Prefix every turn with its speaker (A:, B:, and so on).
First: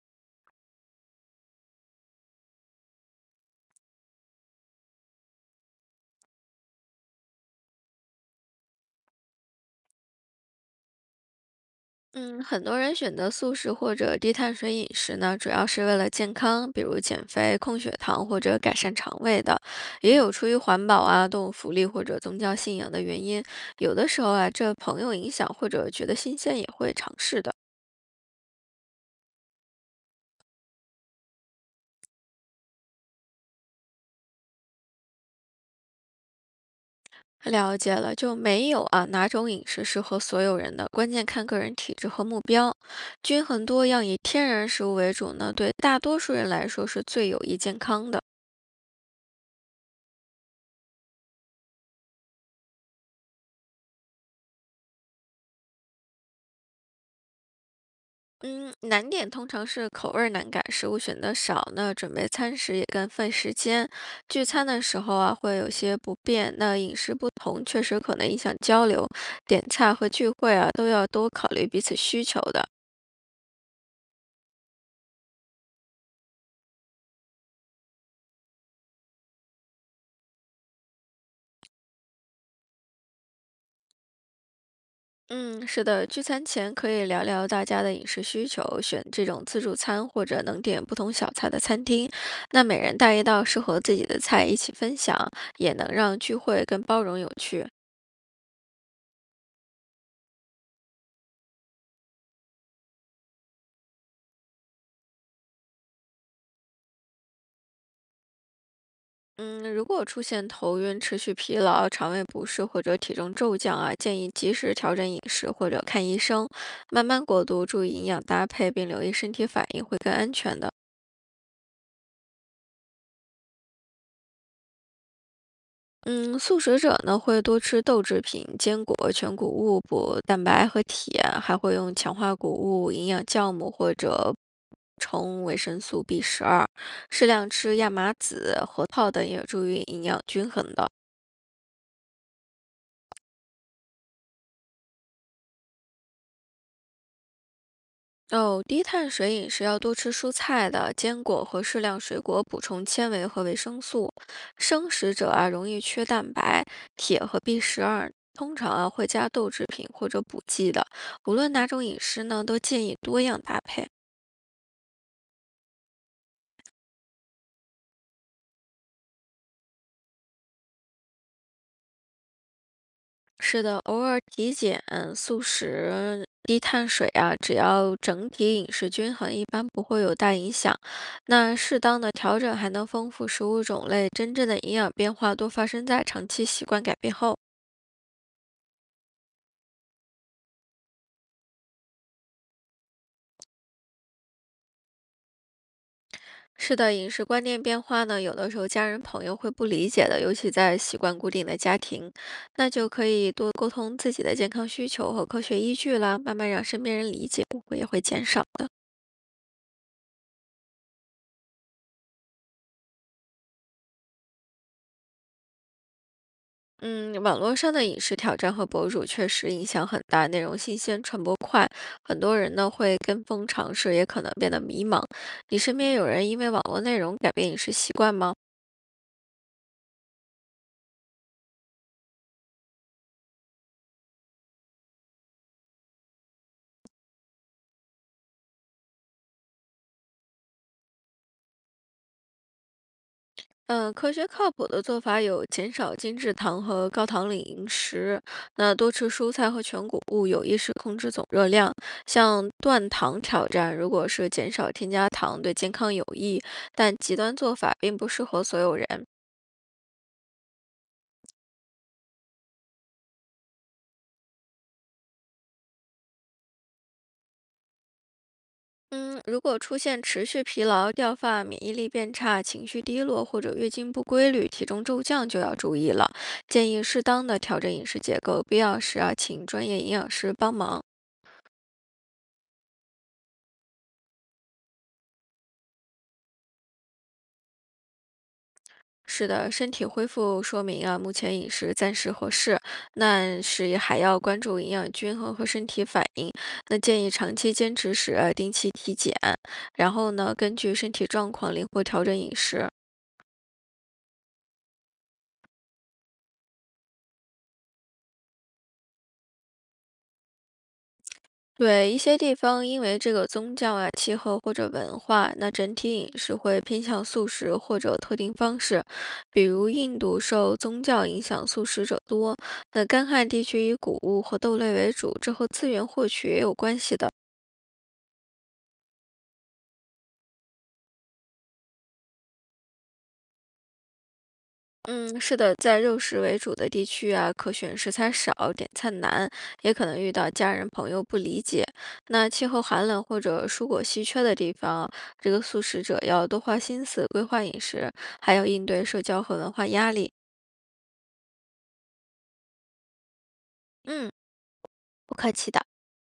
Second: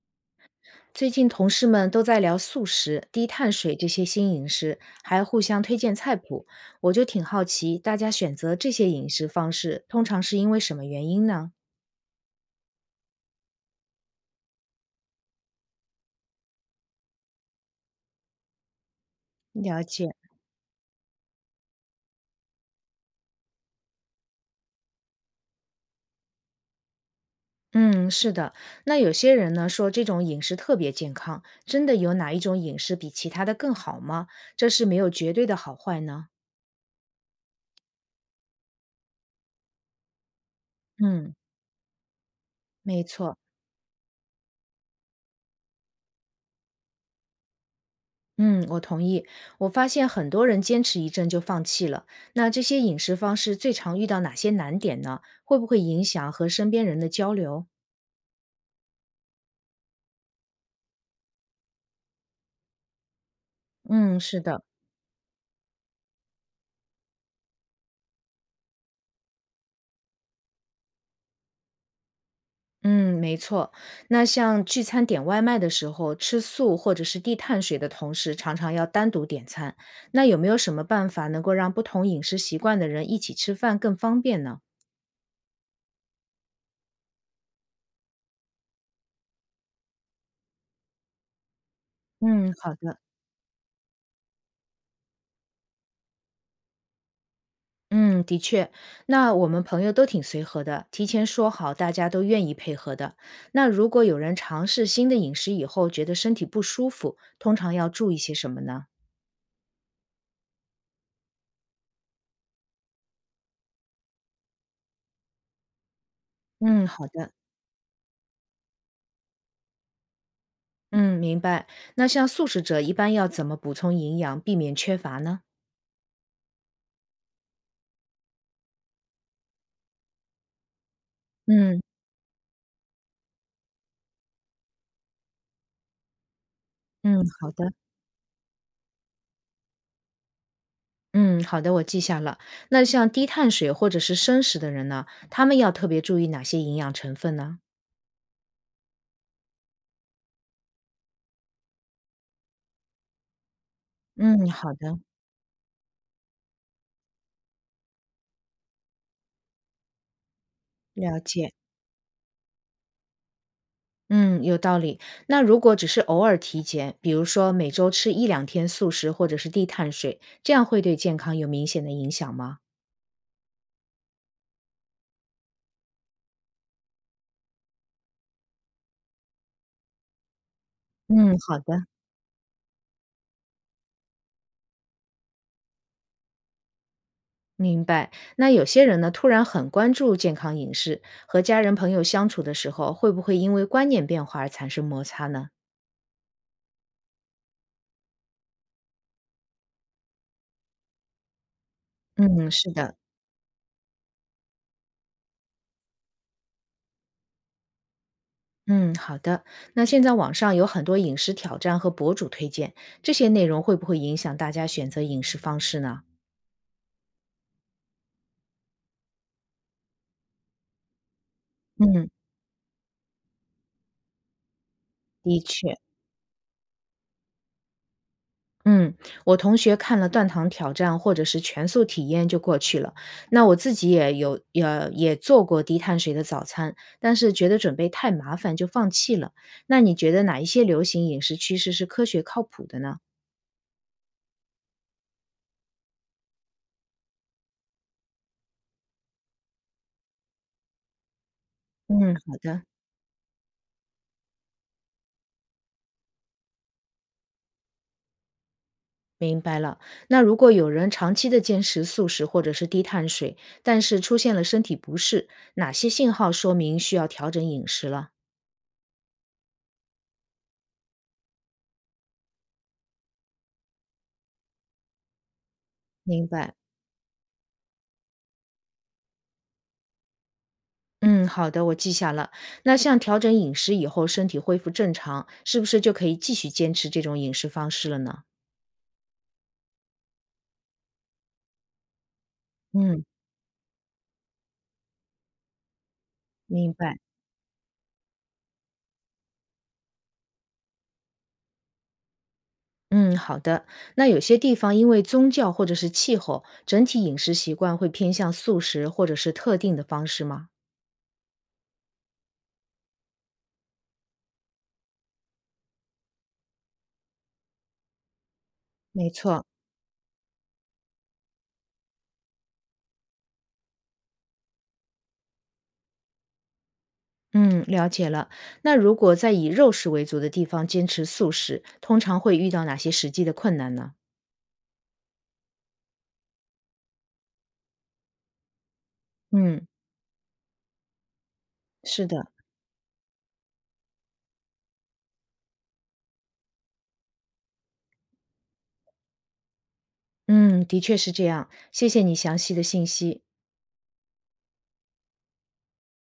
A: 最近同事们都在聊素食、低碳水这些新饮食，还互相推荐菜谱。我就挺好奇，大家选择这些饮食方式，通常是因为什么原因呢？
B: 嗯，很多人选择素食或者低碳水饮食呢，主要是为了健康，比如减肥、控血糖或者改善肠胃的，
A: 了解，
B: 也有出于环保啊、动物福利或者宗教信仰的原因。有的时候啊，这朋友影响或者觉得新鲜也会尝试的。
A: 嗯，是的。那有些人呢说这种饮食特别健康，真的有哪一种饮食比其他的更好吗？这是没有绝对的好坏呢。
B: 了解了，就没有啊哪种饮食适合所有人的，关键
A: 嗯，
B: 看个人体质和目标。
A: 没错。
B: 均衡多样，以天然食物为主呢，对大多数人来说是最有益健康的。
A: 嗯，我同意。我发现很多人坚持一阵就放弃了。那这些饮食方式最常遇到哪些难点呢？会不会影响和身边人的交流？
B: 嗯，难点通常是口味儿难改，食物选的少，那准备餐时也更费时间。
A: 嗯，是
B: 聚
A: 的，
B: 餐的时候啊，会有些不便，那饮食不同确实可能影响交流。点菜和聚会啊，都要多考虑彼此需求的。
A: 嗯，没错。那像聚餐点外卖的时候，吃素或者是低碳水的同时，常常要单独点餐。那有没有什么办法能够让不同饮食习惯的人一起吃饭更方便呢？
B: 嗯，是的，聚餐前可以聊聊大家的饮食需求，选这种自助餐或者能点不同小菜的餐厅。
A: 嗯，
B: 那
A: 好
B: 每人
A: 的。
B: 带一道适合自己的菜一起分享，也能让聚会更包容有趣。
A: 嗯，的确，那我们朋友都挺随和的，提前说好，大家都愿意配合的。那如果有人尝试新的饮食以后觉得身体不舒服，通常要注意些什么呢？
B: 嗯，如果出现头晕、持续疲劳、肠胃不适或者体重骤降啊，建议及时调整饮食或者看医生，
A: 嗯，
B: 慢
A: 好
B: 慢
A: 的，
B: 过渡，注意营养搭配，并留意身体反应会更安全的。
A: 嗯，明白。那像素食者一般要怎么补充营养，避免缺乏呢？
B: 嗯，素食者呢会多吃豆制品、坚果、全谷物补蛋白和铁，还会
A: 嗯
B: 用强化谷物、营养酵母或者补充维生素 B 十二，
A: 嗯，
B: 适量
A: 好的，
B: 吃亚麻籽、核桃等，有助于营养均衡的。
A: 嗯好的，我记下了。那像低碳水或者是生食的人呢，他们要特别注意哪些营养成分呢？
B: 哦，低碳水饮食要多吃蔬菜的、坚果和适量水果，补充纤维和维生素。
A: 嗯，好
B: 生
A: 的，
B: 食者啊，容易缺蛋白、铁和 B 十二，通常啊会加豆制品或者补剂的。
A: 了
B: 无
A: 解。
B: 论哪种饮食呢，都建议多样搭配。
A: 嗯，有道理。那如果只是偶尔体检，比如说每周吃一两天素食或者是低碳水，这样会对健康有明显的影响吗？
B: 是的，偶尔体检、素食、低碳水啊，只要整体饮食均衡，一般不会有大影响。
A: 嗯，
B: 那
A: 好
B: 适
A: 的，
B: 当的调整还能丰富食物种类，真正的营养变化多发生在长期习惯改变后。
A: 明白。那有些人呢，突然很关注健康饮食，和家人朋友相处的时候，会不会因为观念变化而产生摩擦呢？
B: 是的，饮食观念变化呢，有的时候家人朋友会不理解的，尤其在习惯固定的家庭，
A: 嗯，
B: 那
A: 是
B: 就
A: 的。
B: 可以多沟通自己的健康需求和科学依据啦，慢慢让身边人理解，误会也会减少的。
A: 嗯，好的。那现在网上有很多饮食挑战和博主推荐，这些内容会不会影响大家选择饮食方式呢？
B: 嗯，网络上的饮食挑战和博主确实影响很大，内容新鲜，传播快，
A: 嗯，
B: 很多人呢会跟风尝试，也可能变得迷茫。
A: 的
B: 你
A: 确。
B: 身边有人因为网络内容改变饮食习惯吗？
A: 嗯，我同学看了断糖挑战或者是全素体验就过去了。那我自己也有也做过低碳水的早餐，但是觉得准备太麻烦就放弃了。那你觉得哪一些流行饮食趋势是科学靠谱的呢？
B: 嗯，科学靠谱的做法有减少精制糖和高糖类饮食，那多吃蔬菜和全谷物，有意识控制总热量。
A: 嗯，好
B: 像
A: 的，
B: 断糖挑战，如果是减少添加糖，对健康有益，但极端做法并不适合所有人。
A: 明白了。那如果有人长期的坚持素食或者是低碳水，但是出现了身体不适，哪些信号说明需要调整饮食了？
B: 嗯，如果出现持续疲劳、掉发、免疫力变差、情绪低落或者月经不规律、体重骤降，就要注意了。
A: 明白。
B: 建议适当的调整饮食结构，必要时啊，请专业营养师帮忙。
A: 嗯，好的，我记下了。那像调整饮食以后，身体恢复正常，是不是就可以继续坚持这种饮食方式了呢？
B: 是的，身体恢复说明啊，目前饮食暂时合适，
A: 嗯，
B: 那是也还要关注营养均衡和身体反应。
A: 明
B: 那
A: 白。
B: 建议长期坚持时啊定期体检，然后呢，根据身体状况灵活调整饮食。
A: 嗯，好的。那有些地方因为宗教或者是气候，整体饮食习惯会偏向素食或者是特定的方式吗？
B: 对一些地方，因为这个宗教啊、气候或者文化，那整体饮食会偏向素食或者特定方式。
A: 没错。
B: 比如印度受宗教影响，素食者多；那干旱地区以谷物和豆类为主，这和资源获取也有关系的。
A: 嗯，了解了。那如果在以肉食为主的地方坚持素食，通常会遇到哪些实际的困难呢？
B: 嗯，是的，在肉食为主的地区啊，可选食材少，点菜难，
A: 嗯，
B: 也可能遇到家人朋友不理解。
A: 是的。
B: 那气候寒冷或者蔬果稀缺的地方，这个素食者要多花心思规划饮食，还要应对社交和文化压力。
A: 嗯，的确是这样。谢谢你详细的信息。
B: 嗯，不客气的。